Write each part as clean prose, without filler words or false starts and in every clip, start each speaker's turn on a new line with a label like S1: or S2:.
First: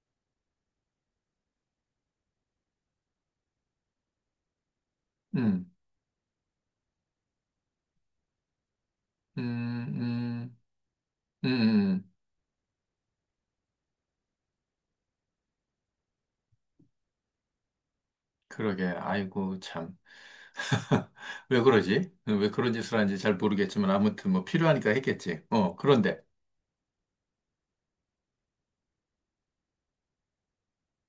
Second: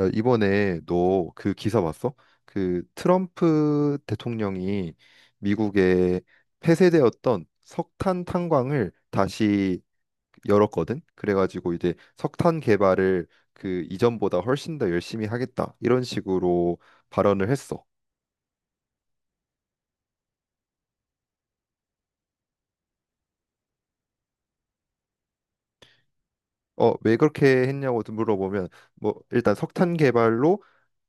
S1: 야, 이번에 너 그 기사 봤어? 그 트럼프 대통령이
S2: 음,
S1: 미국에 폐쇄되었던 석탄 탄광을 다시
S2: 음,
S1: 열었거든.
S2: 음, 음,
S1: 그래가지고 이제
S2: 음.
S1: 석탄 개발을 그 이전보다 훨씬 더 열심히 하겠다. 이런 식으로 발언을 했어.
S2: 그러게. 아이고, 참. 왜 그러지? 왜 그런 짓을 하는지 잘 모르겠지만, 아무튼 뭐 필요하니까 했겠지. 그런데.
S1: 왜 그렇게 했냐고 물어보면 뭐 일단 석탄 개발로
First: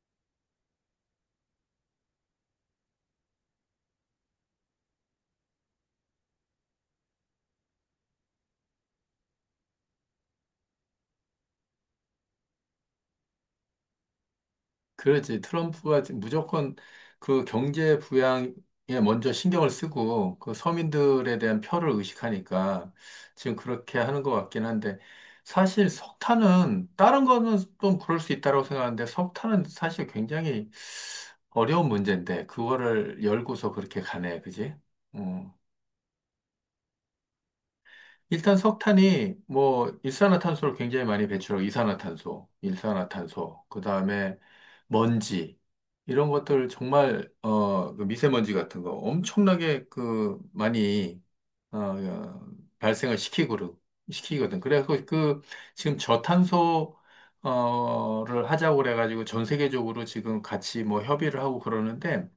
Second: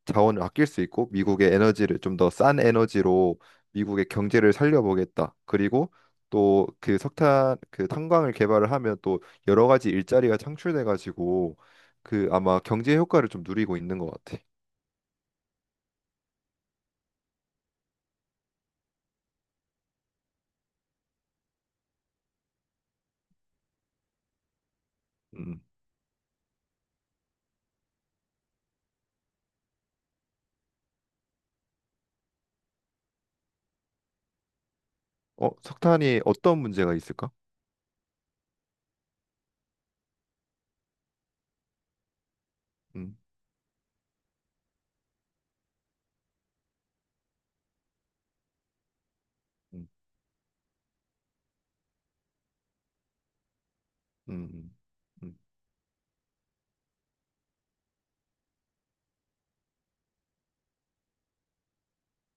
S1: 자원을 아낄 수 있고 미국의 에너지를 좀 더 싼 에너지로 미국의 경제를 살려보겠다. 그리고 또 그 석탄 그 탄광을 개발을 하면 또 여러 가지 일자리가 창출돼 가지고 그 아마 경제 효과를 좀 누리고 있는 것 같아.
S2: 그렇지. 트럼프가 지 무조건 그 경제 부양에 먼저 신경을 쓰고, 그 서민들에 대한 표를 의식하니까 지금 그렇게 하는 것 같긴 한데,
S1: 음.
S2: 사실 석탄은, 다른 거는 좀 그럴 수 있다고 생각하는데, 석탄은 사실 굉장히 어려운 문제인데 그거를 열고서 그렇게 가네, 그지? 음.
S1: 석탄이 어떤 문제가 있을까?
S2: 일단 석탄이 뭐 일산화탄소를 굉장히 많이 배출하고 이산화탄소,
S1: 음.
S2: 일산화탄소, 그다음에 먼지 이런 것들 정말 그 미세먼지 같은 거 엄청나게
S1: 음.
S2: 그 많이 어, 어, 발생을 시키고 시키거든.
S1: 음.
S2: 그래서
S1: 음.
S2: 그 지금 저탄소 어를 하자고 그래가지고 전 세계적으로 지금 같이 뭐 협의를 하고 그러는데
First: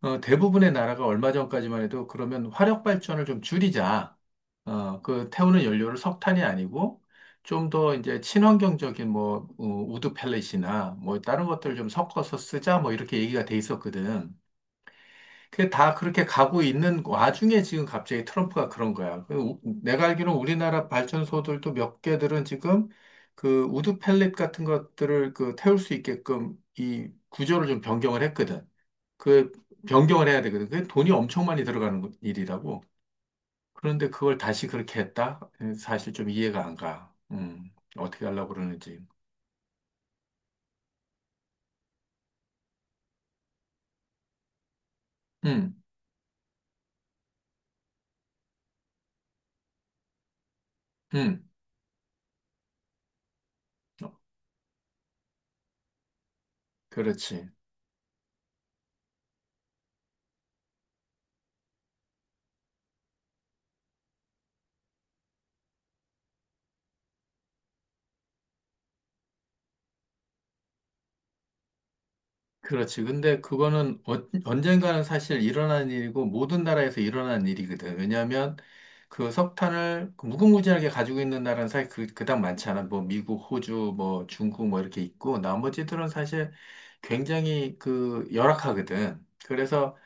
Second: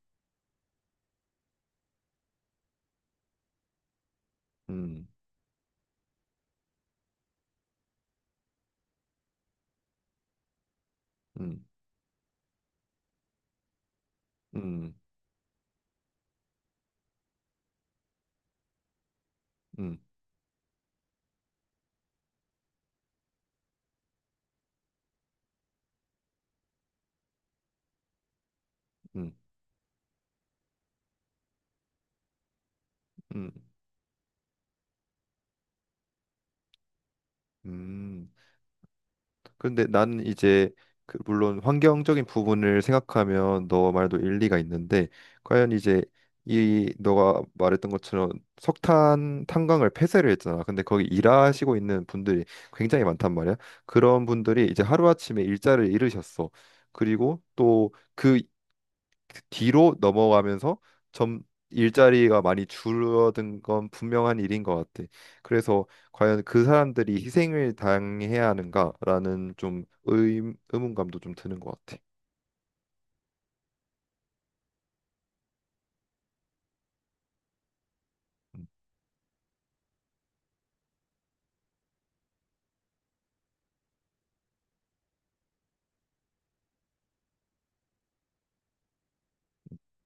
S2: 대부분의 나라가 얼마 전까지만 해도 그러면 화력 발전을 좀 줄이자.
S1: 음.
S2: 그 태우는 연료를 석탄이 아니고 좀 더 이제 친환경적인 뭐 우드 펠렛이나 뭐 다른
S1: 음.
S2: 것들 좀 섞어서 쓰자 뭐 이렇게 얘기가 돼 있었거든.
S1: 음. 음.
S2: 근데 다 그렇게 가고 있는 와중에 지금 갑자기 트럼프가 그런 거야.
S1: 음.
S2: 내가 알기로는 우리나라 발전소들도 몇 개들은 지금 그 우드 펠렛 같은 것들을 그 태울 수 있게끔 이 구조를 좀 변경을 했거든.
S1: 음.
S2: 그 변경을 해야 되거든. 그게 돈이 엄청 많이 들어가는 일이라고.
S1: 음. 음.
S2: 그런데 그걸 다시 그렇게 했다? 사실 좀 이해가 안 가. 어떻게
S1: 음.
S2: 하려고 그러는지.
S1: 근데 나는 이제 그 물론 환경적인 부분을 생각하면 너 말도 일리가 있는데 과연
S2: 음,
S1: 이제 이 너가 말했던 것처럼 석탄 탄광을 폐쇄를 했잖아. 근데 거기
S2: 음,
S1: 일하시고 있는 분들이 굉장히 많단 말이야.
S2: 어,
S1: 그런 분들이 이제 하루아침에 일자를 잃으셨어. 그리고
S2: 그렇지.
S1: 또그 그 뒤로 넘어가면서 점 일자리가 많이 줄어든 건 분명한 일인 것 같아. 그래서 과연 그 사람들이 희생을 당해야 하는가라는 좀 의문감도 좀 드는 것 같아.
S2: 그렇지. 근데 그거는 언젠가는 사실 일어난 일이고 모든 나라에서 일어난 일이거든. 왜냐하면 그 석탄을 그 무궁무진하게 가지고 있는 나라는 사실 그닥 많지 않아. 뭐 미국, 호주, 뭐 중국 뭐 이렇게 있고 나머지들은 사실 굉장히 그 열악하거든. 그래서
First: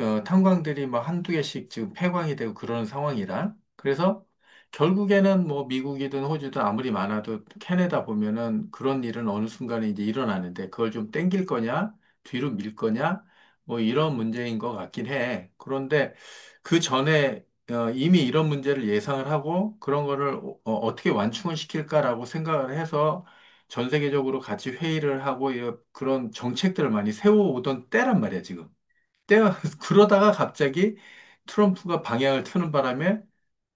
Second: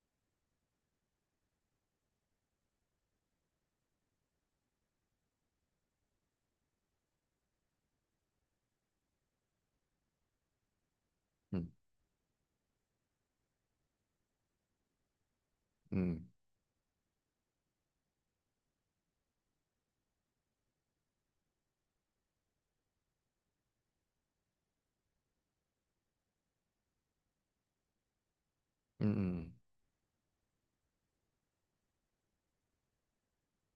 S2: 탄광들이 막 한두 개씩 지금 폐광이 되고 그러는 상황이라. 그래서 결국에는 뭐 미국이든 호주든 아무리 많아도 캐내다 보면은 그런 일은 어느 순간에 이제 일어나는데 그걸 좀 땡길
S1: 음,
S2: 거냐, 뒤로 밀 거냐, 뭐 이런 문제인 것 같긴 해. 그런데
S1: 음,
S2: 그 전에 이미 이런 문제를 예상을 하고 그런 거를 어, 떻게 완충을 시킬까라고 생각을 해서 전 세계적으로 같이 회의를 하고 이 그런 정책들을 많이 세워오던 때란 말이야, 지금.
S1: 음, 음,
S2: 때가 그러다가 갑자기 트럼프가 방향을 트는 바람에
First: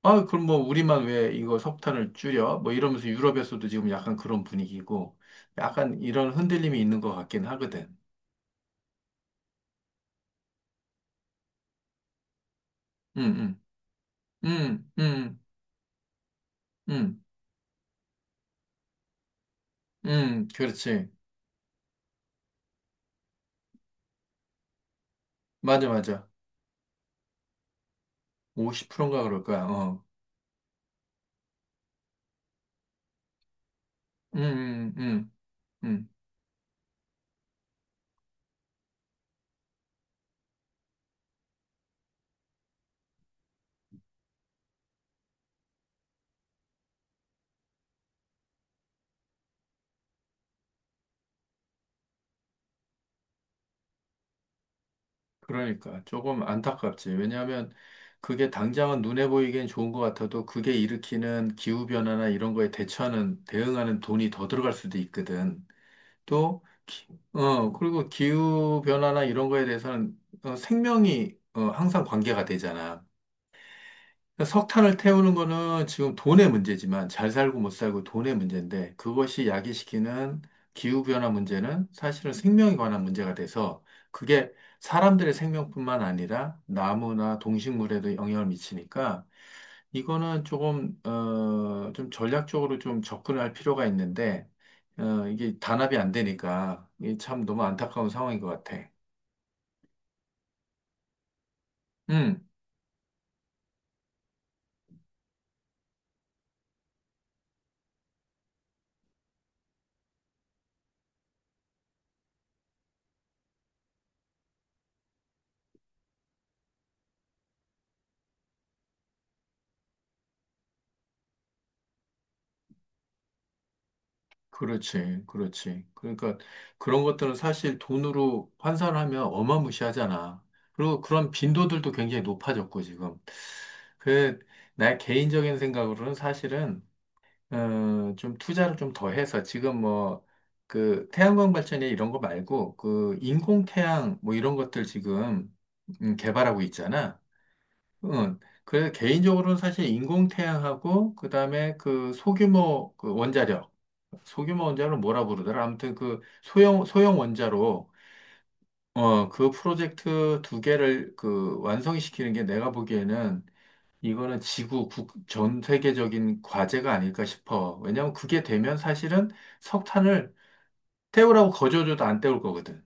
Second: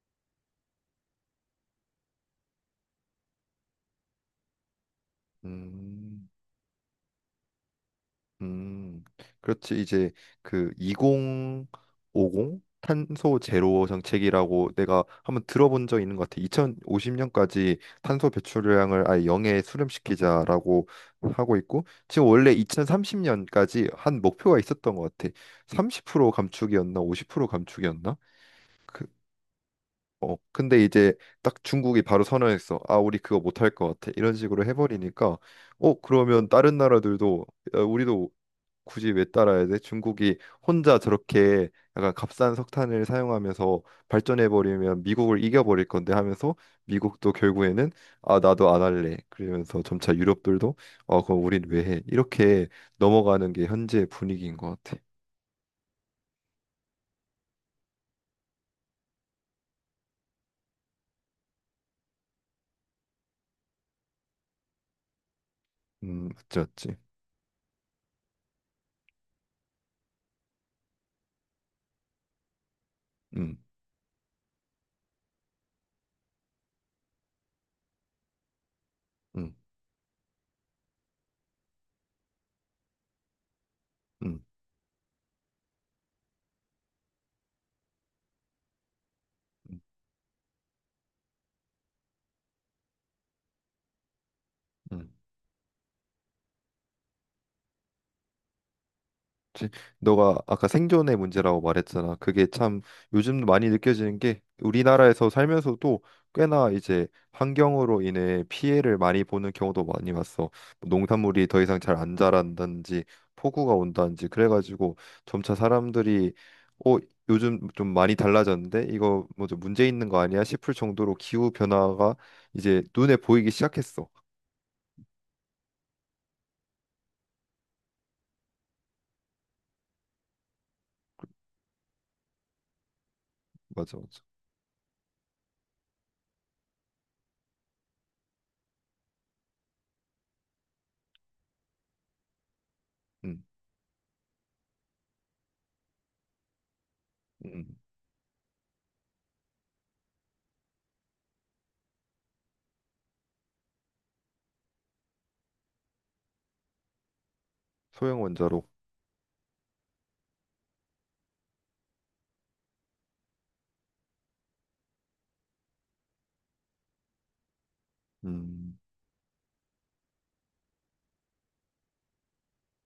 S2: 아 그럼 뭐 우리만 왜 이거 석탄을 줄여? 뭐 이러면서 유럽에서도 지금 약간 그런 분위기고 약간
S1: 음.
S2: 이런 흔들림이 있는 것 같긴 하거든.
S1: 음, 그렇지. 이제 그 2050 탄소
S2: 응응.
S1: 제로 정책이라고
S2: 응응.
S1: 내가
S2: 응응.
S1: 한번 들어본 적 있는 것 같아. 2050년까지 탄소 배출량을 아예 0에
S2: 응. 응, 응,
S1: 수렴시키자라고
S2: 그렇지.
S1: 하고 있고, 지금 원래 2030년까지 한 목표가 있었던 것 같아.
S2: 맞아, 맞아.
S1: 30% 감축이었나, 50% 감축이었나? 그,
S2: 50%인가 그럴 거야. 어.
S1: 근데 이제 딱 중국이 바로 선언했어. 아, 우리 그거 못할 것 같아. 이런 식으로
S2: 응응.
S1: 해버리니까,
S2: 응응.
S1: 그러면 다른 나라들도 야, 우리도 굳이 왜 따라야 돼? 중국이 혼자 저렇게 약간 값싼 석탄을 사용하면서 발전해 버리면 미국을 이겨 버릴 건데 하면서 미국도 결국에는 아 나도 안 할래. 그러면서 점차 유럽들도 어 그럼 우린 왜 해? 이렇게 넘어가는 게 현재 분위기인 것 같아.
S2: 그러니까 조금 안타깝지. 왜냐하면 그게 당장은 눈에 보이기엔 좋은 것 같아도 그게 일으키는 기후변화나 이런 거에 대처하는, 대응하는 돈이 더 들어갈 수도 있거든.
S1: 맞지
S2: 또,
S1: 맞지.
S2: 그리고 기후변화나 이런 거에 대해서는 생명이 항상 관계가 되잖아.
S1: 음,
S2: 그러니까 석탄을 태우는 거는 지금 돈의 문제지만 잘 살고 못 살고 돈의 문제인데 그것이
S1: 음,
S2: 야기시키는 기후변화 문제는 사실은 생명에 관한 문제가 돼서
S1: 음,
S2: 그게 사람들의 생명뿐만 아니라 나무나 동식물에도 영향을 미치니까
S1: 음,
S2: 이거는 조금, 좀 전략적으로 좀 접근할 필요가 있는데
S1: 음.
S2: 이게 단합이 안 되니까 이게 참 너무 안타까운 상황인 것 같아.
S1: 지- 너가 아까 생존의 문제라고 말했잖아.
S2: 음.
S1: 그게 참 요즘 많이 느껴지는 게 우리나라에서 살면서도 꽤나 이제 환경으로 인해 피해를 많이 보는 경우도 많이 봤어. 뭐 농산물이 더 이상 잘 안 자란다든지 폭우가 온다든지 그래가지고 점차 사람들이 어 요즘 좀 많이 달라졌는데 이거 뭐 좀 문제 있는 거 아니야 싶을 정도로 기후 변화가 이제 눈에 보이기 시작했어.
S2: 그렇지, 그렇지. 그러니까 그런 것들은 사실 돈으로 환산하면 어마무시하잖아. 그리고 그런 빈도들도 굉장히 높아졌고, 지금.
S1: 맞아, 맞아.
S2: 그, 나의 개인적인 생각으로는 사실은, 좀 투자를 좀 더 해서 지금 뭐, 그 태양광 발전이나 이런 거 말고, 그
S1: 음,
S2: 인공태양 뭐 이런 것들 지금 개발하고 있잖아.
S1: 음.
S2: 응. 그래서 개인적으로는 사실 인공태양하고 그다음에 그 소규모 원자력 뭐라 부르더라 아무튼 그 소형 원자로
S1: 소형 원자로.
S2: 그 프로젝트 두 개를 그 완성시키는 게 내가 보기에는 이거는 지구 국, 전 세계적인 과제가 아닐까 싶어. 왜냐하면 그게 되면
S1: 음,
S2: 사실은 석탄을 태우라고 거저줘도 안 태울 거거든.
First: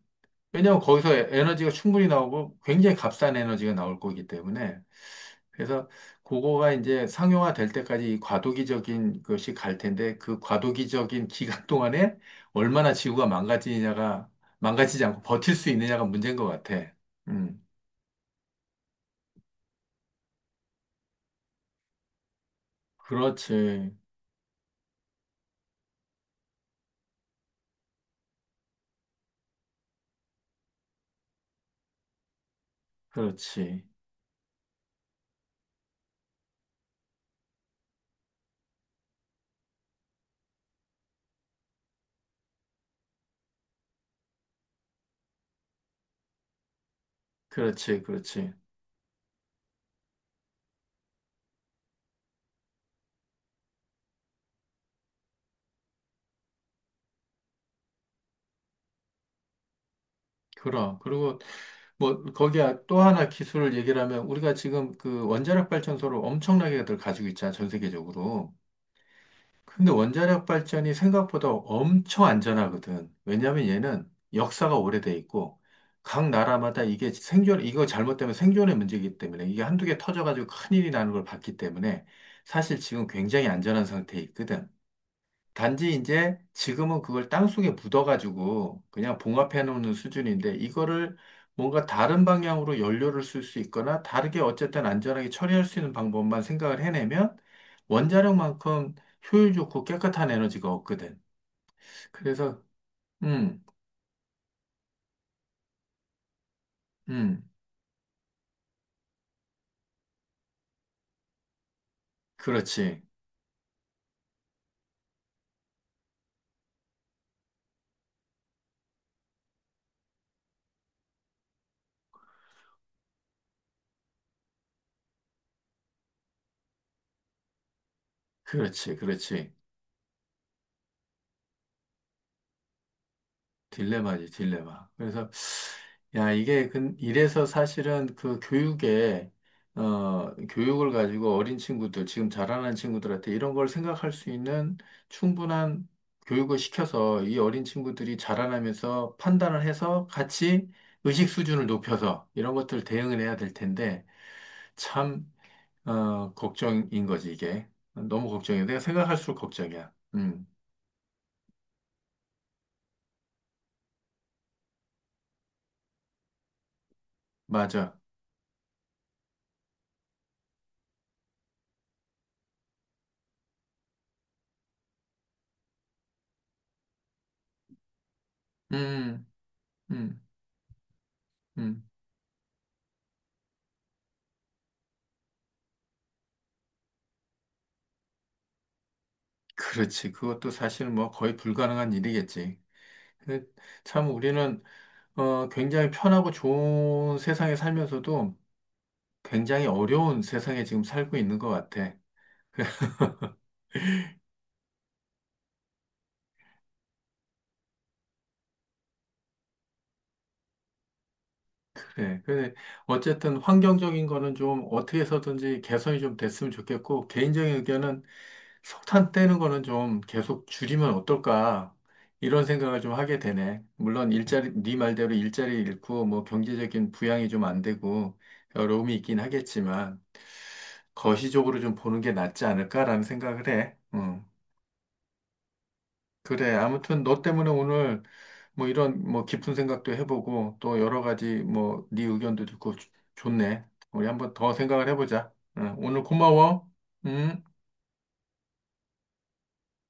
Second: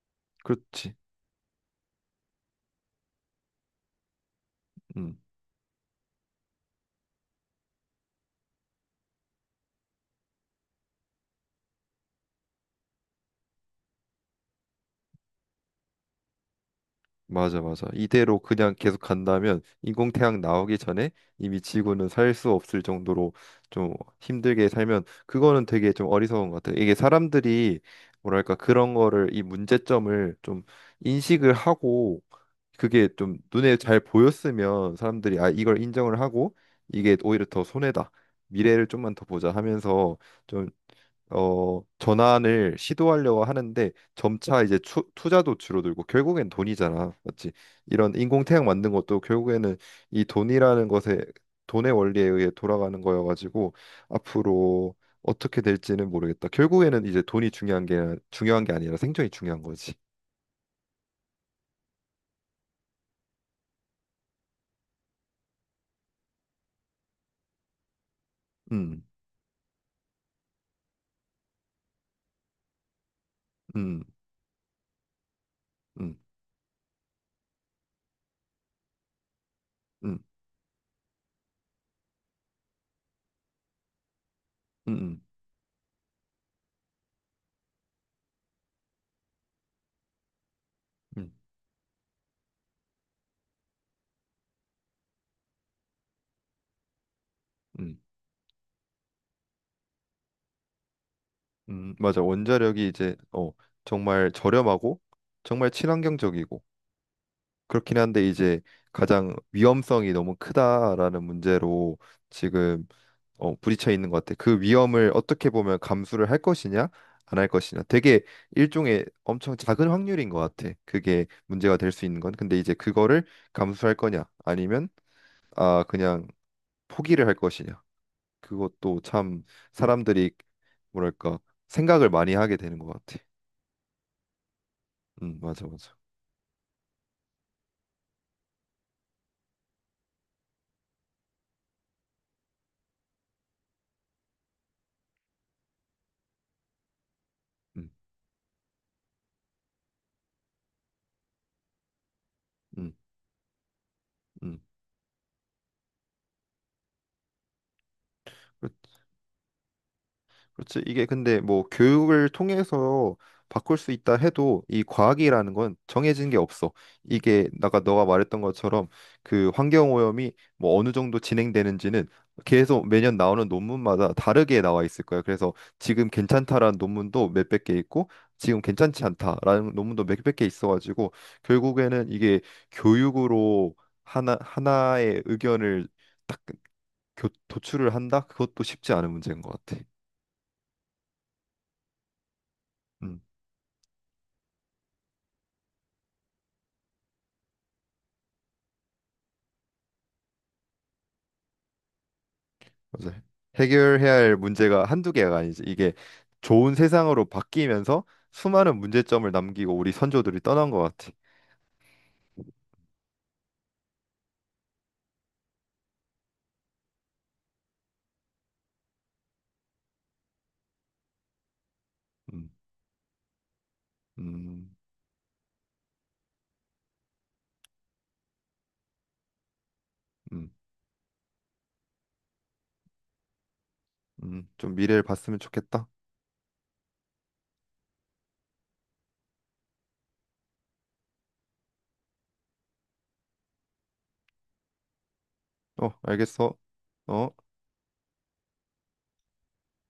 S2: 왜냐하면
S1: 그렇지.
S2: 거기서 에너지가 충분히 나오고 굉장히 값싼 에너지가 나올 거기 때문에.
S1: 음.
S2: 그래서 그거가 이제 상용화 될 때까지 이 과도기적인 것이 갈 텐데 그 과도기적인 기간 동안에 얼마나 지구가 망가지냐가 망가지지 않고 버틸 수 있느냐가 문제인 것 같아. 음,
S1: 맞아, 맞아. 이대로 그냥 계속 간다면 인공태양 나오기 전에 이미 지구는 살 수 없을 정도로
S2: 그렇지,
S1: 좀 힘들게 살면 그거는 되게 좀 어리석은 것 같아. 이게 사람들이 뭐랄까 그런 거를 이 문제점을 좀 인식을 하고 그게 좀 눈에
S2: 그렇지,
S1: 잘 보였으면 사람들이 아 이걸 인정을 하고 이게 오히려 더 손해다. 미래를 좀만 더 보자 하면서 좀 전환을 시도하려고 하는데 점차 이제 투자도 줄어들고 결국엔 돈이잖아. 맞지?
S2: 그렇지,
S1: 이런
S2: 그렇지.
S1: 인공태양 만든 것도 결국에는 이 돈이라는 것에 돈의 원리에 의해 돌아가는 거여가지고 앞으로 어떻게 될지는 모르겠다. 결국에는 이제 돈이 중요한 게 중요한 게 아니라 생존이 중요한 거지.
S2: 그럼 그리고 뭐 거기에 또 하나 기술을 얘기를 하면 우리가 지금 그 원자력 발전소를 엄청나게들 가지고 있잖아 전 세계적으로.
S1: 음,
S2: 근데 원자력 발전이 생각보다 엄청 안전하거든. 왜냐하면
S1: 음,
S2: 얘는 역사가 오래돼 있고
S1: 음,
S2: 각 나라마다 이게 생존, 이거 잘못되면 생존의 문제이기 때문에 이게 한두 개
S1: 음,
S2: 터져가지고 큰일이 나는 걸 봤기 때문에 사실 지금 굉장히 안전한 상태에 있거든.
S1: 음, 음,
S2: 단지 이제 지금은 그걸 땅속에 묻어가지고 그냥 봉합해 놓는 수준인데 이거를
S1: 음,
S2: 뭔가 다른 방향으로 연료를 쓸 수 있거나 다르게 어쨌든 안전하게 처리할 수 있는 방법만 생각을 해내면
S1: 음,
S2: 원자력만큼 효율 좋고 깨끗한 에너지가 없거든.
S1: 맞아.
S2: 그래서
S1: 원자력이 이제
S2: 음,
S1: 정말 저렴하고 정말 친환경적이고
S2: 음,
S1: 그렇긴 한데 이제 가장 위험성이 너무 크다라는 문제로 지금
S2: 그렇지,
S1: 부딪혀 있는 것 같아. 그 위험을 어떻게 보면 감수를 할 것이냐, 안 할 것이냐. 되게 일종의 엄청 작은 확률인 것 같아. 그게 문제가 될 수 있는 건. 근데 이제 그거를 감수할 거냐, 아니면 아 그냥 포기를 할 것이냐.
S2: 그렇지,
S1: 그것도 참
S2: 그렇지.
S1: 사람들이 뭐랄까 생각을 많이 하게 되는 것 같아.
S2: 딜레마지, 딜레마. 그래서
S1: 맞아, 맞아.
S2: 야, 이게 이래서 사실은 그 교육에 교육을 가지고 어린 친구들, 지금 자라는 친구들한테 이런 걸 생각할 수 있는 충분한 교육을 시켜서 이 어린
S1: 음,
S2: 친구들이 자라나면서 판단을 해서 같이 의식 수준을 높여서 이런 것들
S1: 음,
S2: 대응을 해야 될 텐데
S1: 음.
S2: 참 걱정인 거지 이게. 너무 걱정이야. 내가 생각할수록 걱정이야.
S1: 그렇지. 이게 근데 뭐 교육을 통해서 바꿀 수 있다 해도 이 과학이라는 건 정해진 게 없어. 이게 아까
S2: 맞아.
S1: 너가 말했던 것처럼 그 환경오염이 뭐 어느 정도 진행되는지는 계속 매년 나오는 논문마다 다르게 나와 있을 거야. 그래서 지금 괜찮다라는 논문도 몇백 개 있고 지금 괜찮지
S2: 음,
S1: 않다라는 논문도
S2: 음,
S1: 몇백 개 있어가지고
S2: 음.
S1: 결국에는 이게 교육으로 하나 하나의 의견을 딱 도출을 한다? 그것도 쉽지 않은 문제인 것 같아.
S2: 그렇지. 그것도 사실 뭐 거의 불가능한 일이겠지.
S1: 음.
S2: 근데 참 우리는 굉장히 편하고 좋은 세상에 살면서도 굉장히 어려운 세상에 지금 살고 있는 것 같아.
S1: 맞아요. 해결해야 할 문제가 한두 개가 아니지. 이게 좋은 세상으로 바뀌면서 수많은 문제점을 남기고 우리 선조들이 떠난 것 같아.
S2: 그래. 근데 어쨌든 환경적인 거는 좀 어떻게 해서든지 개선이 좀 됐으면 좋겠고, 개인적인 의견은 석탄 떼는 거는 좀 계속 줄이면 어떨까? 이런
S1: 음,
S2: 생각을 좀 하게 되네. 물론 일자리,
S1: 음,
S2: 네 말대로 일자리 잃고 뭐 경제적인 부양이 좀 안 되고 어려움이 있긴 하겠지만
S1: 음,
S2: 거시적으로 좀 보는 게 낫지 않을까라는 생각을 해. 음.
S1: 좀 미래를 봤으면 좋겠다.
S2: 그래. 아무튼 너 때문에 오늘 뭐 이런 뭐 깊은 생각도 해보고 또 여러 가지 뭐 네 의견도 듣고 좋네. 우리 한번 더 생각을 해보자. 응,
S1: 어,
S2: 오늘
S1: 알겠어.
S2: 고마워.
S1: 어?
S2: 응.